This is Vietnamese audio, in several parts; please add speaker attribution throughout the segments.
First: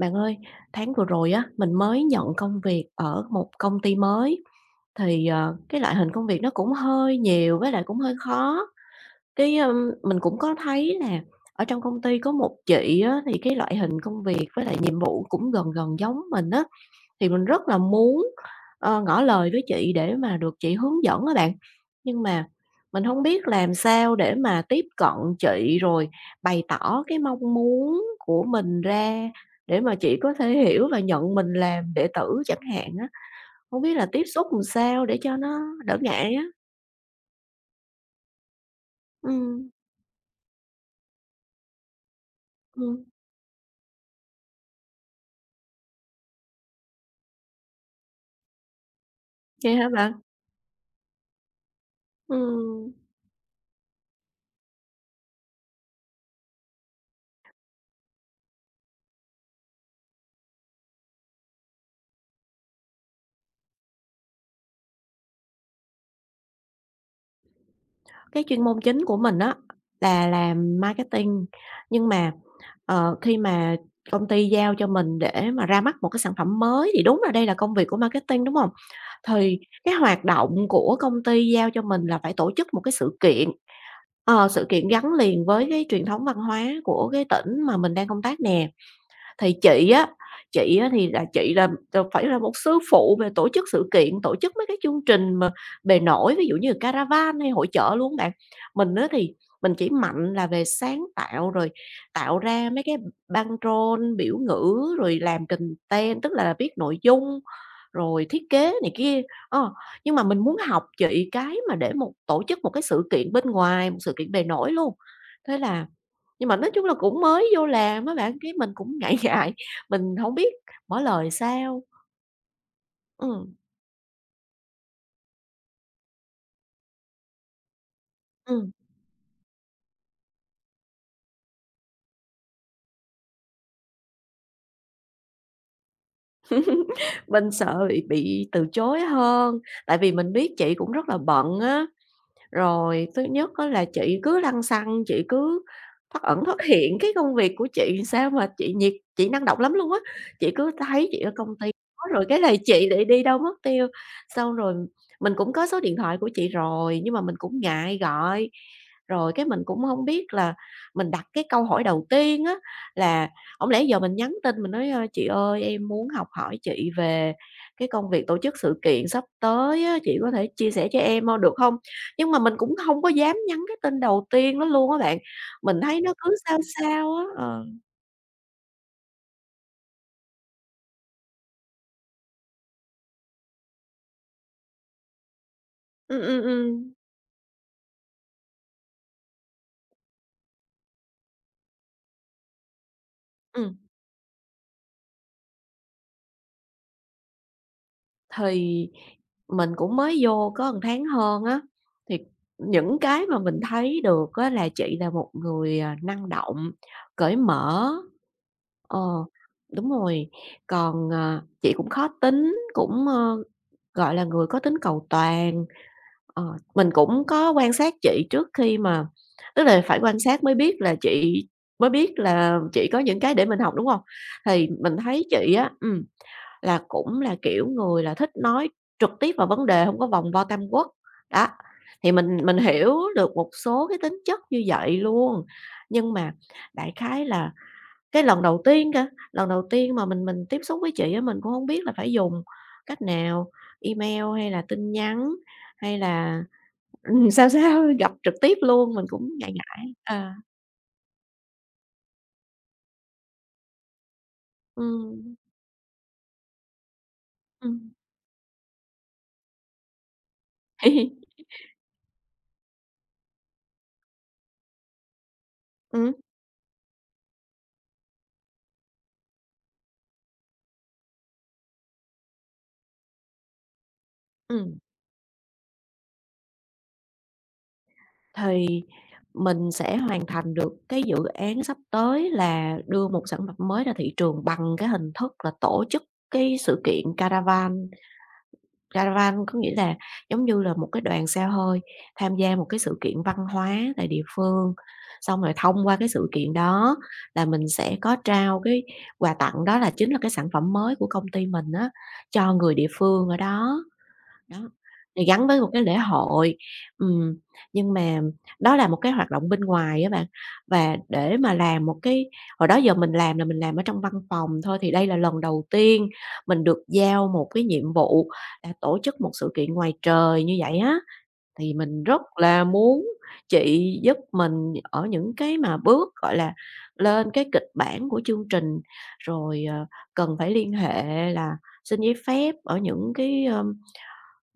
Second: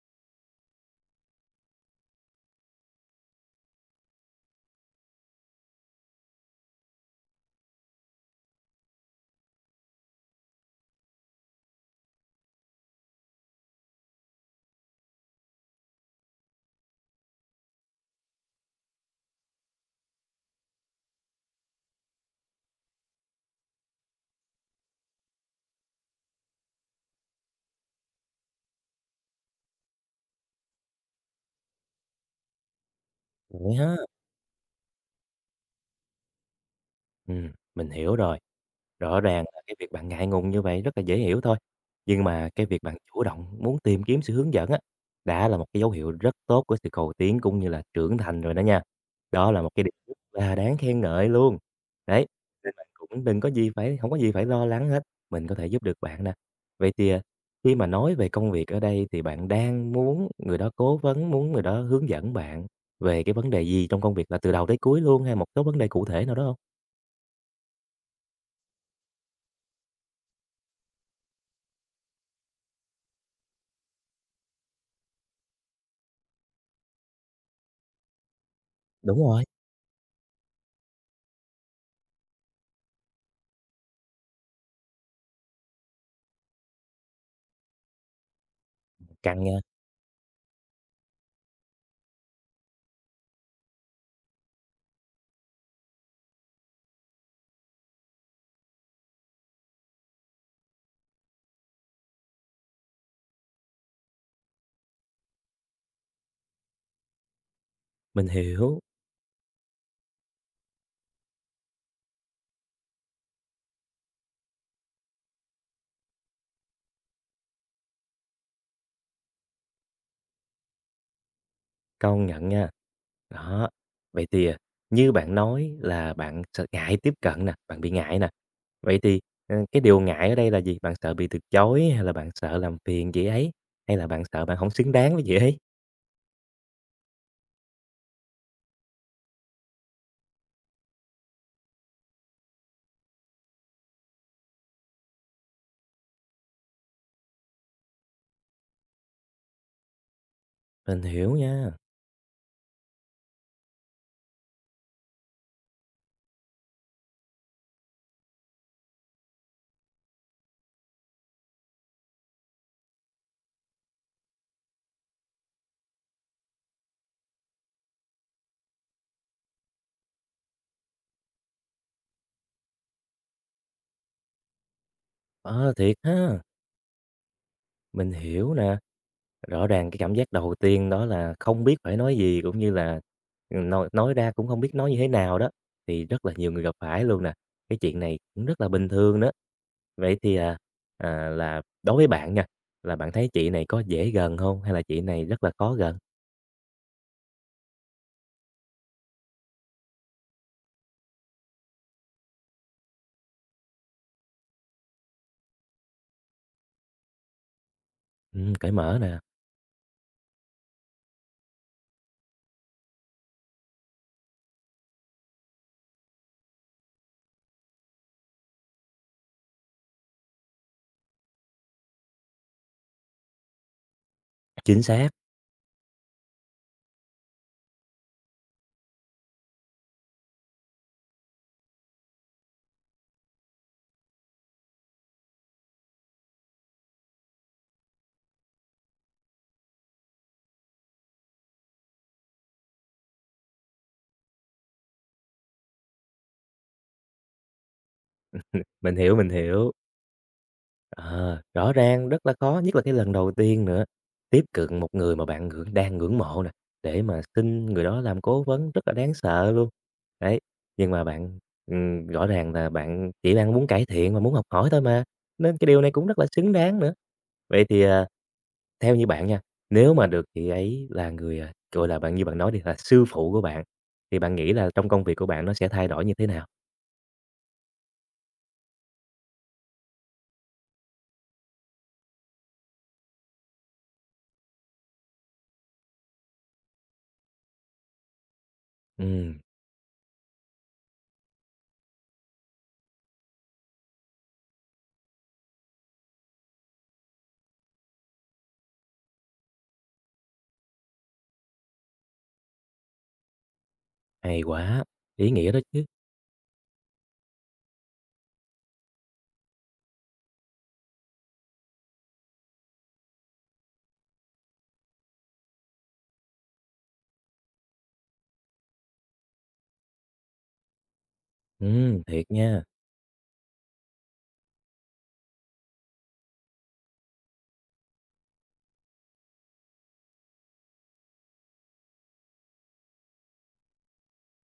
Speaker 1: Bạn ơi, tháng vừa rồi á, mình mới nhận công việc ở một công ty mới, thì, cái loại hình công việc nó cũng hơi nhiều với lại cũng hơi khó. Mình cũng có thấy là ở trong công ty có một chị á, thì cái loại hình công việc với lại nhiệm vụ cũng gần gần giống mình á, thì mình rất là muốn, ngỏ lời với chị để mà được chị hướng dẫn các bạn, nhưng mà mình không biết làm sao để mà tiếp cận chị, rồi bày tỏ cái mong muốn của mình ra để mà chị có thể hiểu và nhận mình làm đệ tử chẳng hạn á.
Speaker 2: Vậy
Speaker 1: Không biết
Speaker 2: hả?
Speaker 1: là tiếp xúc làm sao để cho nó đỡ ngại á?
Speaker 2: Ừm, mình hiểu rồi. Rõ ràng là
Speaker 1: Ừm,
Speaker 2: cái việc bạn ngại ngùng như vậy rất là dễ hiểu thôi, nhưng mà cái việc bạn
Speaker 1: ừm.
Speaker 2: chủ động muốn tìm kiếm sự hướng dẫn á, đã là một cái dấu hiệu rất tốt của sự cầu tiến cũng như là trưởng thành rồi đó nha. Đó là một
Speaker 1: Vậy
Speaker 2: cái
Speaker 1: hả
Speaker 2: điều
Speaker 1: bạn?
Speaker 2: rất là đáng khen ngợi luôn. Đấy, nên bạn
Speaker 1: Ừm.
Speaker 2: cũng đừng có gì phải không có gì phải lo lắng hết, mình có thể giúp được bạn nè. Vậy thì, à, khi mà nói về công việc ở đây thì bạn đang muốn người đó cố vấn, muốn người đó hướng dẫn bạn về cái vấn đề gì trong công việc là từ đầu tới cuối luôn hay một số vấn đề cụ thể nào đó không.
Speaker 1: Cái chuyên môn chính của mình á là làm marketing, nhưng mà khi mà công ty giao cho mình để mà ra mắt một cái sản phẩm mới thì đúng là đây là công việc của marketing, đúng không?
Speaker 2: Đúng rồi,
Speaker 1: Thì cái hoạt động của công ty giao cho mình là phải tổ chức một cái sự kiện, sự kiện gắn liền với cái truyền thống văn hóa của cái tỉnh mà mình đang công tác nè.
Speaker 2: căng
Speaker 1: Thì
Speaker 2: nha,
Speaker 1: chị á thì là chị là phải là một sư phụ về tổ chức sự kiện, tổ chức mấy cái chương trình mà bề nổi, ví dụ như là Caravan hay hội chợ luôn bạn. Mình á thì mình chỉ mạnh là về sáng tạo, rồi tạo ra mấy cái băng-rôn, biểu ngữ, rồi làm content, tức là viết nội dung, rồi
Speaker 2: mình
Speaker 1: thiết kế
Speaker 2: hiểu,
Speaker 1: này kia. Ờ, nhưng mà mình muốn học chị cái mà để tổ chức một cái sự kiện bên ngoài, một sự kiện bề nổi luôn. Thế là nhưng mà nói chung là cũng mới vô làm á bạn, cái mình cũng ngại ngại, mình hổng biết mở lời sao.
Speaker 2: công nhận nha.
Speaker 1: Ừm,
Speaker 2: Đó, vậy thì, à, như bạn nói là bạn ngại tiếp cận nè, bạn bị ngại nè.
Speaker 1: ừm,
Speaker 2: Vậy thì, ờ, cái điều ngại ở đây là gì? Bạn sợ bị từ chối hay là bạn sợ làm phiền chị ấy? Hay là bạn sợ bạn không xứng đáng với chị ấy?
Speaker 1: mình sợ bị từ chối hơn, tại vì mình biết chị cũng rất là bận á. Rồi thứ nhất á là chị cứ lăng xăng, chị cứ thoắt ẩn thoắt hiện cái công việc của chị sao mà chị năng động lắm luôn á. Chị cứ
Speaker 2: Mình
Speaker 1: thấy chị ở
Speaker 2: hiểu
Speaker 1: công ty
Speaker 2: nha,
Speaker 1: đó, rồi cái này chị lại đi đâu mất tiêu. Xong rồi mình cũng có số điện thoại của chị rồi, nhưng mà mình cũng ngại gọi. Rồi cái mình cũng không biết là mình đặt cái câu hỏi đầu tiên á, là không lẽ giờ mình nhắn tin mình nói, "Chị ơi, em muốn học hỏi chị về cái công việc tổ chức sự kiện sắp tới á, chị có thể chia sẻ cho em hông được không nhưng mà mình cũng không có dám nhắn cái tên đầu tiên đó luôn á bạn,
Speaker 2: ờ,
Speaker 1: mình
Speaker 2: thiệt
Speaker 1: thấy nó cứ
Speaker 2: ha.
Speaker 1: sao sao á, ờ.
Speaker 2: Mình hiểu nè. Rõ ràng cái cảm giác đầu tiên đó là không biết phải nói gì, cũng như là, ừ, nói ra cũng không biết nói như thế nào đó, thì
Speaker 1: Ừm,
Speaker 2: rất là
Speaker 1: ừm,
Speaker 2: nhiều người gặp
Speaker 1: ừm,
Speaker 2: phải luôn nè. Cái chuyện này cũng rất là bình thường đó. Vậy thì, à, à, là đối với bạn nha, là bạn thấy chị này
Speaker 1: ừm.
Speaker 2: có dễ gần không hay là chị này rất là khó gần?
Speaker 1: Thì mình cũng mới vô có một tháng hơn á, thì những cái mà mình thấy được á là chị là một người, năng động, cởi mở.
Speaker 2: Cởi mở
Speaker 1: Ờ,
Speaker 2: nè.
Speaker 1: đúng rồi, còn, chị cũng khó tính, cũng, gọi là, người có tính cầu toàn. Ờ, mình cũng có quan sát chị trước khi mà tức là phải quan sát mới biết là chị có những cái để mình học, đúng hông? Thì
Speaker 2: Chính
Speaker 1: mình
Speaker 2: xác,
Speaker 1: thấy chị á, là cũng là kiểu người là thích nói trực tiếp vào vấn đề, hông có vòng vo tam quốc. Đó, thì mình hiểu được một số cái tính chất như vậy luôn. Nhưng mà đại khái là cái lần đầu tiên cơ, lần đầu tiên mà mình tiếp xúc với chị á, mình cũng hông biết là phải dùng cách nào, email hay là tin nhắn hay là sao sao, gặp trực tiếp luôn,
Speaker 2: mình
Speaker 1: mình
Speaker 2: hiểu, mình
Speaker 1: cũng ngại
Speaker 2: hiểu.
Speaker 1: ngại. À,
Speaker 2: Ờ, rõ ràng rất là khó, nhất là cái lần đầu tiên nữa. Tiếp cận một người mà
Speaker 1: ừm,
Speaker 2: bạn đang ngưỡng mộ nè, để mà xin
Speaker 1: ừm.
Speaker 2: người đó làm cố vấn rất là đáng sợ luôn. Đấy, nhưng mà bạn, rõ ràng là bạn chỉ đang muốn cải thiện và muốn học hỏi thôi mà, nên cái điều này cũng
Speaker 1: Ừm,
Speaker 2: rất là xứng đáng nữa. Vậy thì, à, theo như bạn nha, nếu mà được chị ấy là người, à, gọi là, bạn như bạn nói đi, là sư phụ của bạn, thì bạn nghĩ là
Speaker 1: ừm,
Speaker 2: trong công việc của bạn nó sẽ thay đổi như thế nào?
Speaker 1: thì mình sẽ hoàn thành được cái dự án sắp tới là đưa một sản phẩm mới ra thị trường bằng cái hình thức là tổ chức cái sự kiện Caravan.
Speaker 2: Ừm,
Speaker 1: Caravan có nghĩa là giống như là một cái đoàn xe hơi tham gia một cái sự kiện văn hóa tại địa phương, xong rồi thông qua cái sự kiện đó là mình sẽ có trao cái quà tặng đó là chính là cái sản phẩm mới của công ty mình á, cho người địa phương ở đó.
Speaker 2: hay
Speaker 1: Đó,
Speaker 2: quá,
Speaker 1: thì
Speaker 2: ý
Speaker 1: gắn
Speaker 2: nghĩa
Speaker 1: với
Speaker 2: đó
Speaker 1: một cái
Speaker 2: chứ.
Speaker 1: lễ hội, ừm, nhưng mà đó là một cái hoạt động bên ngoài á bạn. Và để mà làm một cái hồi đó giờ mình làm là mình làm ở trong văn phòng thôi, thì đây là lần đầu tiên mình được giao một cái nhiệm vụ là tổ chức một sự kiện ngoài trời như vậy á. Thì mình rất
Speaker 2: Thiệt
Speaker 1: là
Speaker 2: nha.
Speaker 1: muốn chị giúp mình ở những cái mà bước, gọi là, lên cái kịch bản của chương trình, rồi, cần phải liên hệ là xin giấy phép ở những cái,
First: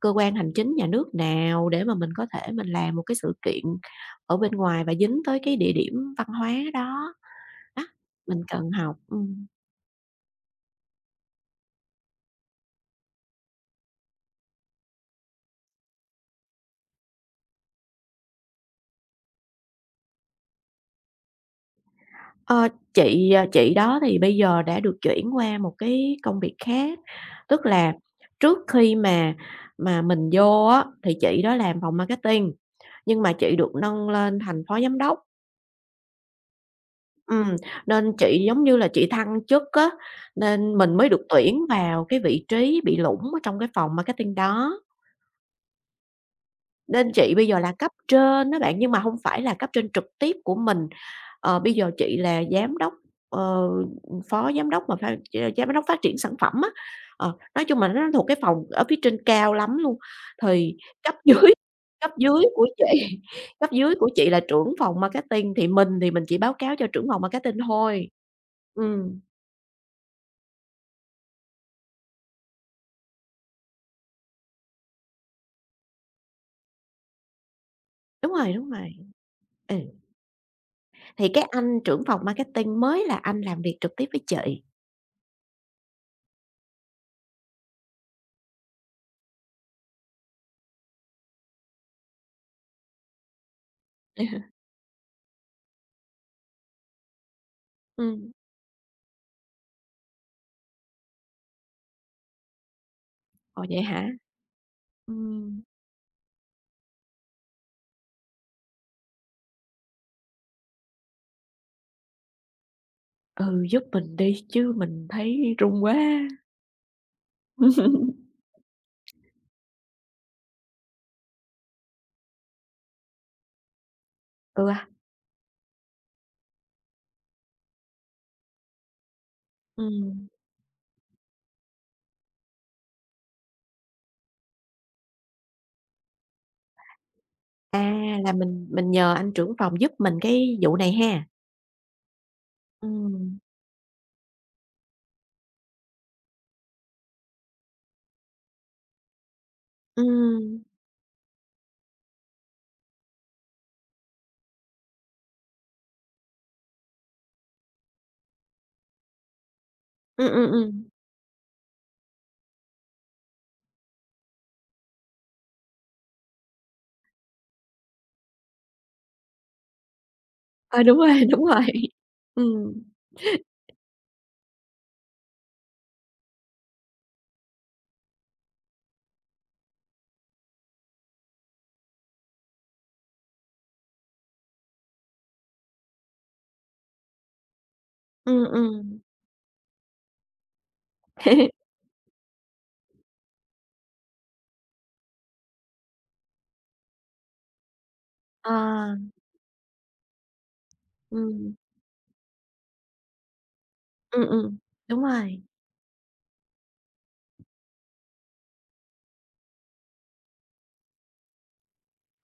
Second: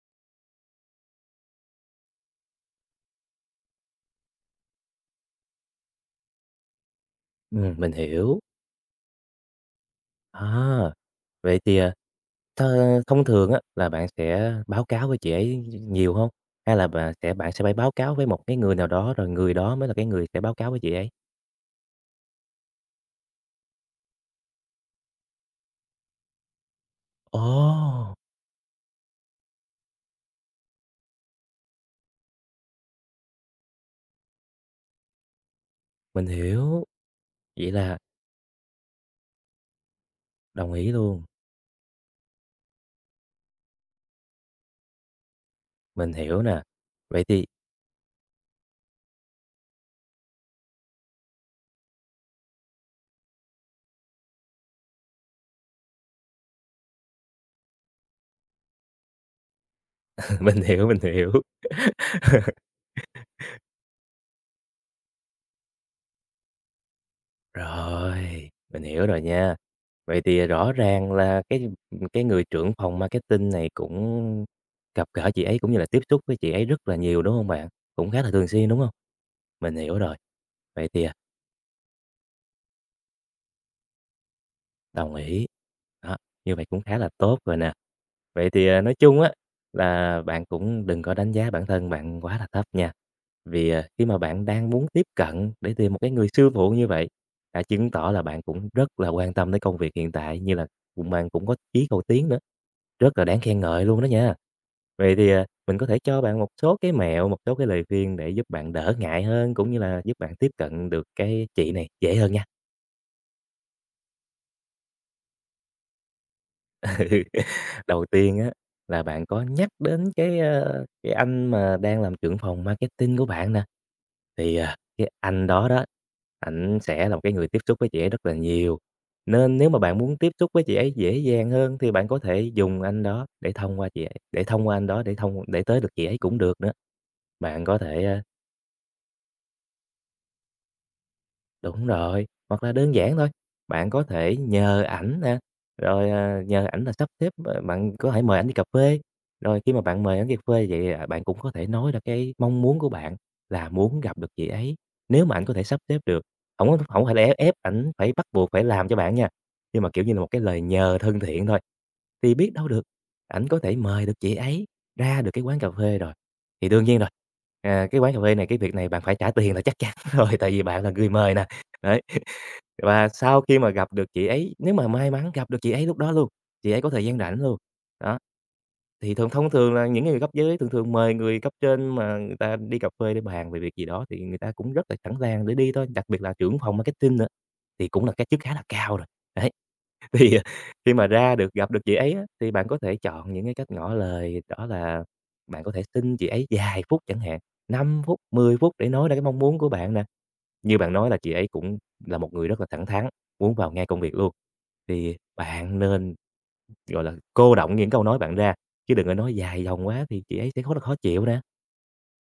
Speaker 1: cơ quan hành chính nhà nước nào để mà mình có thể mình làm một cái sự kiện ở bên ngoài và dính tới cái địa điểm văn hóa đó, đó,
Speaker 2: Mình
Speaker 1: mình
Speaker 2: hiểu.
Speaker 1: cần học. Ừm.
Speaker 2: À, vậy thì, à, thông thường á là bạn sẽ báo cáo với chị ấy nhiều không? Hay là bạn sẽ phải báo cáo với một cái người nào đó, rồi người đó mới là cái người sẽ báo cáo với chị ấy?
Speaker 1: Ờ, chị đó thì bây giờ đã được chuyển qua một cái công việc khác, tức là
Speaker 2: Ồ!
Speaker 1: trước khi mà mình vô á, thì chị đó làm phòng marketing, nhưng mà chị được nâng lên thành phó giám đốc,
Speaker 2: Mình hiểu,
Speaker 1: ừm,
Speaker 2: vậy là
Speaker 1: nên chị giống như là chị thăng chức á,
Speaker 2: đồng
Speaker 1: nên
Speaker 2: ý
Speaker 1: mình mới được
Speaker 2: luôn,
Speaker 1: tuyển vào cái vị trí bị lủng ở trong cái phòng marketing đó.
Speaker 2: mình hiểu nè.
Speaker 1: Nên
Speaker 2: Vậy
Speaker 1: chị bây
Speaker 2: thì
Speaker 1: giờ là cấp trên á bạn, nhưng mà hông phải là cấp trên trực tiếp của mình. Ờ, bây giờ chị là giám đốc, ờ, phó giám đốc mà pha ch giám đốc phát triển sản phẩm á. Ờ, nói chung là nó thuộc cái phòng ở phía trên cao lắm luôn.
Speaker 2: mình
Speaker 1: Thì
Speaker 2: hiểu, mình
Speaker 1: cấp
Speaker 2: hiểu.
Speaker 1: dưới cấp dưới của chị cấp dưới của chị là trưởng phòng marketing, thì mình chỉ báo cáo cho trưởng phòng marketing thôi.
Speaker 2: Rồi, mình hiểu
Speaker 1: Ừm,
Speaker 2: rồi nha. Vậy thì rõ ràng là cái người trưởng phòng marketing này cũng gặp gỡ chị ấy cũng như là tiếp xúc với chị ấy rất là nhiều, đúng không bạn? Cũng khá là
Speaker 1: đúng
Speaker 2: thường
Speaker 1: rồi,
Speaker 2: xuyên,
Speaker 1: đúng
Speaker 2: đúng
Speaker 1: rồi.
Speaker 2: không?
Speaker 1: Ừ,
Speaker 2: Mình hiểu rồi. Vậy thì
Speaker 1: thì cái anh trưởng phòng marketing mới là anh làm việc trực tiếp với chị.
Speaker 2: đồng ý. Đó, như vậy cũng khá là tốt rồi nè. Vậy thì, à, nói chung á, là bạn cũng đừng có đánh giá bản thân bạn quá là thấp nha. Vì, à, khi mà bạn đang muốn tiếp cận để tìm một cái người sư phụ như vậy, đã chứng tỏ là
Speaker 1: Ừm.
Speaker 2: bạn cũng rất là quan tâm tới công việc hiện tại, như là bạn cũng có chí cầu tiến nữa, rất là đáng khen
Speaker 1: Ồ, vậy
Speaker 2: ngợi luôn đó
Speaker 1: hả?
Speaker 2: nha. Vậy thì, à,
Speaker 1: Ừm.
Speaker 2: mình có thể cho bạn một số cái mẹo, một số cái lời khuyên để giúp bạn đỡ ngại hơn, cũng như là giúp bạn tiếp cận được cái chị này dễ hơn nha.
Speaker 1: Ừ, giúp mình đi, chứ mình thấy run quá.
Speaker 2: Đầu tiên á là bạn có nhắc đến cái, ơ, cái anh mà đang làm trưởng phòng marketing của bạn nè, thì,
Speaker 1: Ừ
Speaker 2: à,
Speaker 1: à
Speaker 2: cái anh đó đó, ảnh sẽ là một cái người tiếp xúc với chị ấy rất là nhiều, nên nếu mà bạn muốn
Speaker 1: Ừm,
Speaker 2: tiếp xúc với chị ấy dễ dàng hơn thì bạn có thể dùng anh đó để thông qua chị ấy để thông qua anh đó để tới được chị ấy cũng được nữa. Bạn có
Speaker 1: à,
Speaker 2: thể, à,
Speaker 1: là mình nhờ anh trưởng phòng giúp mình cái vụ này ha?
Speaker 2: đúng rồi, hoặc là đơn giản thôi,
Speaker 1: Ừm.
Speaker 2: bạn có thể nhờ ảnh nè, rồi, à, nhờ ảnh là sắp xếp, ờ, bạn có thể mời ảnh đi cà phê, rồi khi mà bạn mời ảnh đi cà
Speaker 1: Ừm,
Speaker 2: phê vậy, à, bạn cũng có thể nói ra cái mong muốn của bạn là muốn gặp được chị ấy, nếu mà ảnh có thể sắp xếp được. Không có hổng phải là ép ép ảnh phải bắt buộc phải làm cho bạn nha, nhưng mà, kiểu như là, một
Speaker 1: ừm,
Speaker 2: cái
Speaker 1: ừm,
Speaker 2: lời
Speaker 1: ừm.
Speaker 2: nhờ thân thiện thôi, thì biết đâu được, ảnh có thể mời được chị ấy ra được cái quán cà phê rồi. Thì đương nhiên rồi, à, cái quán cà phê này cái việc này bạn phải trả tiền là chắc chắn rồi, tại vì
Speaker 1: Ờ,
Speaker 2: bạn là
Speaker 1: đúng rồi,
Speaker 2: người mời
Speaker 1: đúng
Speaker 2: nè.
Speaker 1: rồi.
Speaker 2: Đấy,
Speaker 1: Ừm,
Speaker 2: và sau khi mà gặp được chị ấy, nếu mà may mắn gặp được chị ấy lúc đó luôn, chị ấy có thời gian rảnh luôn, đó, thì thông thường là những người cấp dưới thường thường mời người cấp trên mà người ta đi cà phê để bàn về việc gì đó thì người ta cũng rất là sẵn sàng để đi thôi, đặc biệt là trưởng phòng marketing nữa, thì cũng là cái chức
Speaker 1: ừm,
Speaker 2: khá là cao
Speaker 1: ừm.
Speaker 2: rồi. Đấy, thì, ờ, khi mà ra được gặp được chị ấy á, thì bạn có thể chọn những cái cách ngỏ lời, đó là bạn có thể xin chị ấy vài phút chẳng hạn, 5 phút, 10 phút
Speaker 1: Ờ,
Speaker 2: để nói ra cái mong muốn của bạn nè. Như bạn nói là chị ấy
Speaker 1: ừm,
Speaker 2: cũng là một người rất là thẳng thắn, muốn vào ngay công việc
Speaker 1: ừm,
Speaker 2: luôn,
Speaker 1: ừm, đúng
Speaker 2: thì
Speaker 1: rồi.
Speaker 2: bạn nên, gọi là, cô đọng những câu nói bạn ra, chứ đừng có nói dài dòng quá thì chị ấy sẽ khó là khó chịu nè.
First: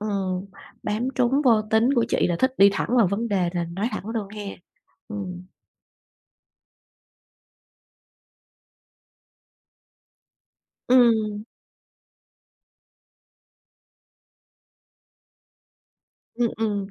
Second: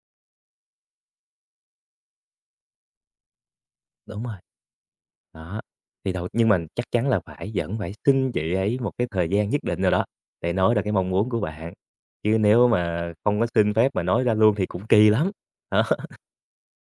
Speaker 1: Ừm, bám trúng vô tính của chị là thích đi thẳng vào vấn đề là nói thẳng
Speaker 2: Đúng
Speaker 1: luôn
Speaker 2: rồi.
Speaker 1: ha. Ừm,
Speaker 2: Đó, thì nhưng mà chắc chắn là phải vẫn phải xin chị ấy một cái thời gian nhất định nào đó để nói ra cái mong muốn của
Speaker 1: ừm.
Speaker 2: bạn, chứ nếu mà không có xin phép mà nói ra luôn thì cũng kỳ lắm. Đó,
Speaker 1: Ừm, ừm.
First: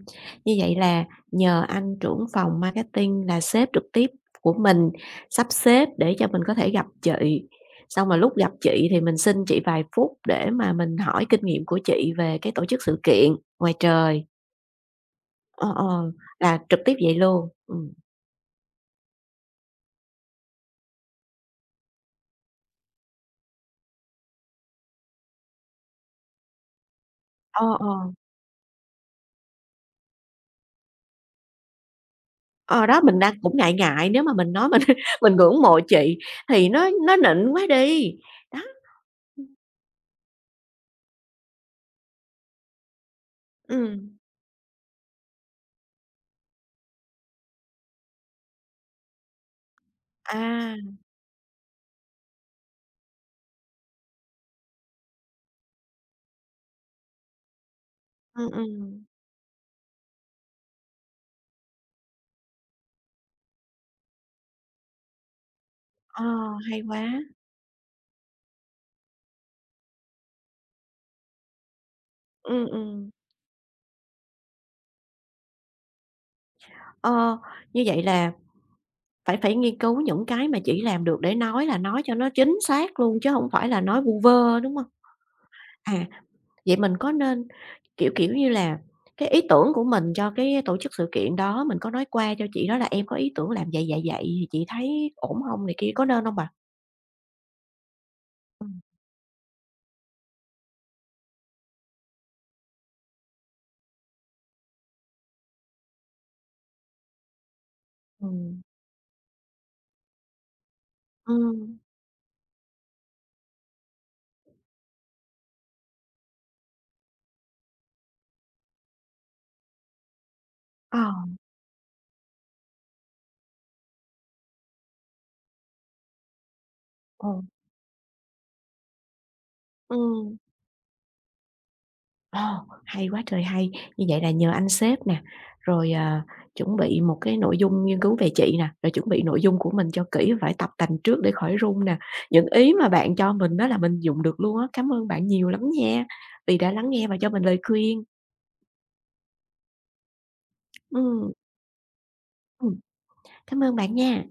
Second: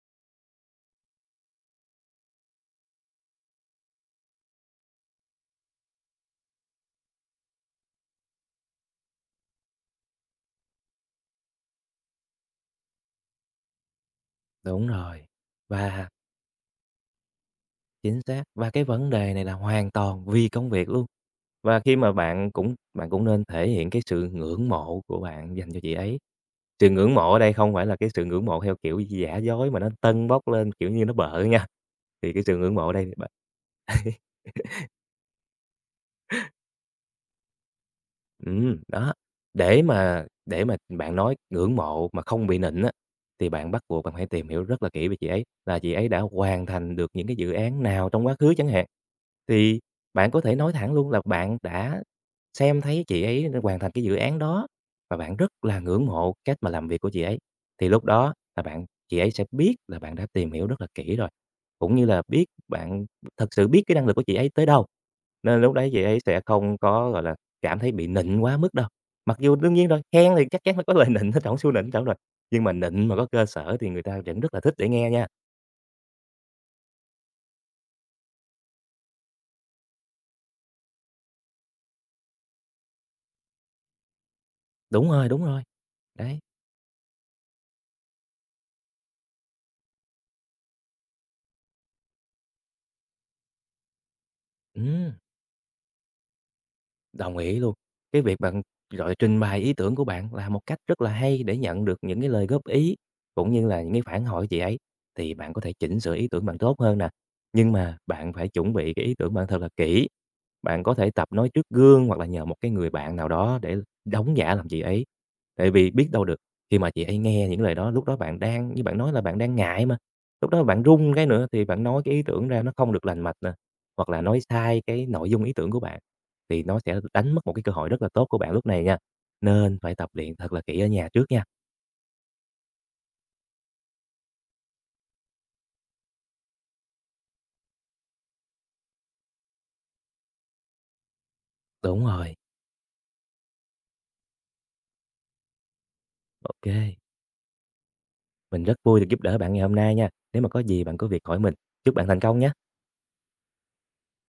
Speaker 1: Như vậy là nhờ anh trưởng phòng marketing là sếp trực tiếp của mình sắp xếp để cho mình có thể gặp chị, xong mà lúc gặp chị thì mình xin chị vài phút để mà mình hỏi kinh nghiệm của chị về cái tổ chức sự kiện ngoài trời.
Speaker 2: đúng rồi.
Speaker 1: Ờ,
Speaker 2: Và
Speaker 1: ờ, là trực tiếp vậy luôn.
Speaker 2: chính xác, và cái vấn đề này là hoàn toàn vì công việc luôn. Và khi mà bạn cũng nên thể hiện cái sự ngưỡng mộ của bạn dành cho chị ấy. Sự ngưỡng mộ ở đây
Speaker 1: Ờ,
Speaker 2: không phải
Speaker 1: ờ,
Speaker 2: là cái sự ngưỡng mộ theo kiểu giả dối mà nó tâng bốc lên, kiểu như, nó bợ nha, thì cái sự ngưỡng
Speaker 1: ờ,
Speaker 2: mộ ở
Speaker 1: đó,
Speaker 2: đây
Speaker 1: mình
Speaker 2: bạn
Speaker 1: đang cũng ngại ngại nếu mà mình nói mình mình ngưỡng mộ chị thì nó nịnh quá đi. Đó,
Speaker 2: đó, để mà bạn nói ngưỡng mộ mà không bị nịnh á, thì bạn bắt buộc bạn
Speaker 1: ừm.
Speaker 2: phải tìm hiểu rất là kỹ về chị ấy, là chị ấy đã hoàn thành được những cái dự án nào trong quá khứ chẳng hạn. Thì bạn có thể nói
Speaker 1: À,
Speaker 2: thẳng luôn là bạn đã xem thấy chị ấy hoàn thành cái dự án đó và bạn rất là ngưỡng mộ cách mà làm việc của chị ấy. Thì lúc đó là
Speaker 1: ừm.
Speaker 2: chị ấy sẽ biết là bạn đã tìm hiểu rất là kỹ rồi, cũng như là biết bạn thật sự biết cái năng lực của chị ấy tới đâu, nên lúc đấy chị ấy sẽ
Speaker 1: Ờ,
Speaker 2: không
Speaker 1: hay
Speaker 2: có,
Speaker 1: quá.
Speaker 2: gọi là, cảm thấy bị nịnh quá mức đâu. Mặc dù đương nhiên rồi, khen thì chắc chắn là có lời nịnh nó trỏng xu nịnh trỏng rồi, nhưng
Speaker 1: Ừm,
Speaker 2: mà nịnh
Speaker 1: ừm.
Speaker 2: mà có cơ sở thì người ta vẫn rất là thích để nghe nha.
Speaker 1: Ờ, như vậy là phải phải nghiên cứu những cái mà chỉ làm được để nói cho nó chính xác luôn chứ không phải là nói vu vơ, đúng không?
Speaker 2: Đúng rồi, đúng rồi.
Speaker 1: À,
Speaker 2: Đấy,
Speaker 1: vậy mình có nên, kiểu như là, cái ý tưởng của mình cho cái tổ chức sự kiện đó, mình có nói qua cho chị đó là "Em có ý tưởng làm vậy, vậy, vậy thì chị
Speaker 2: ừm.
Speaker 1: thấy ổn không này kia, có nên không bà?
Speaker 2: Đồng ý luôn. Cái việc bạn,
Speaker 1: Ừm,
Speaker 2: trình bày ý tưởng của bạn là một cách rất là hay để nhận được những cái lời góp ý, cũng như là những cái phản hồi chị ấy, thì bạn có thể chỉnh sửa ý tưởng bạn tốt hơn nè. Nhưng mà bạn phải
Speaker 1: ừm.
Speaker 2: chuẩn bị cái ý tưởng bạn thật là kỹ. Bạn có thể tập nói trước
Speaker 1: Ừm,
Speaker 2: gương hoặc là nhờ một cái người bạn nào đó để đóng giả làm chị ấy. Tại vì biết đâu được, khi mà chị ấy nghe những lời đó, lúc đó bạn đang như bạn nói là bạn đang ngại mà, lúc đó bạn
Speaker 1: ờ,
Speaker 2: run cái nữa thì bạn nói cái ý tưởng ra nó không được lành mạch nè, hoặc là nói sai cái nội dung ý tưởng của bạn, thì nó sẽ đánh
Speaker 1: Ờ.
Speaker 2: mất một cái cơ hội rất là tốt của bạn lúc này nha. Nên phải tập luyện
Speaker 1: Ừm.
Speaker 2: thật là kỹ ở nhà trước nha.
Speaker 1: Ờ, hay quá trời hay! Như vậy là nhờ anh sếp nè, rồi, chuẩn bị một cái nội dung nghiên cứu về chị nè, rồi chuẩn bị nội dung của mình cho kỹ, phải tập tành trước để khỏi run nè.
Speaker 2: Đúng rồi,
Speaker 1: Những ý mà bạn cho mình đó là mình dùng được luôn á. Cảm ơn bạn nhiều lắm nha, vì
Speaker 2: ok,
Speaker 1: đã lắng nghe và cho mình lời khuyên.
Speaker 2: mình rất vui được giúp đỡ bạn ngày hôm nay nha. Nếu mà có gì bạn cứ việc
Speaker 1: Ừm,
Speaker 2: hỏi mình. Chúc bạn thành công nha!
Speaker 1: ừm, cảm ơn bạn nha.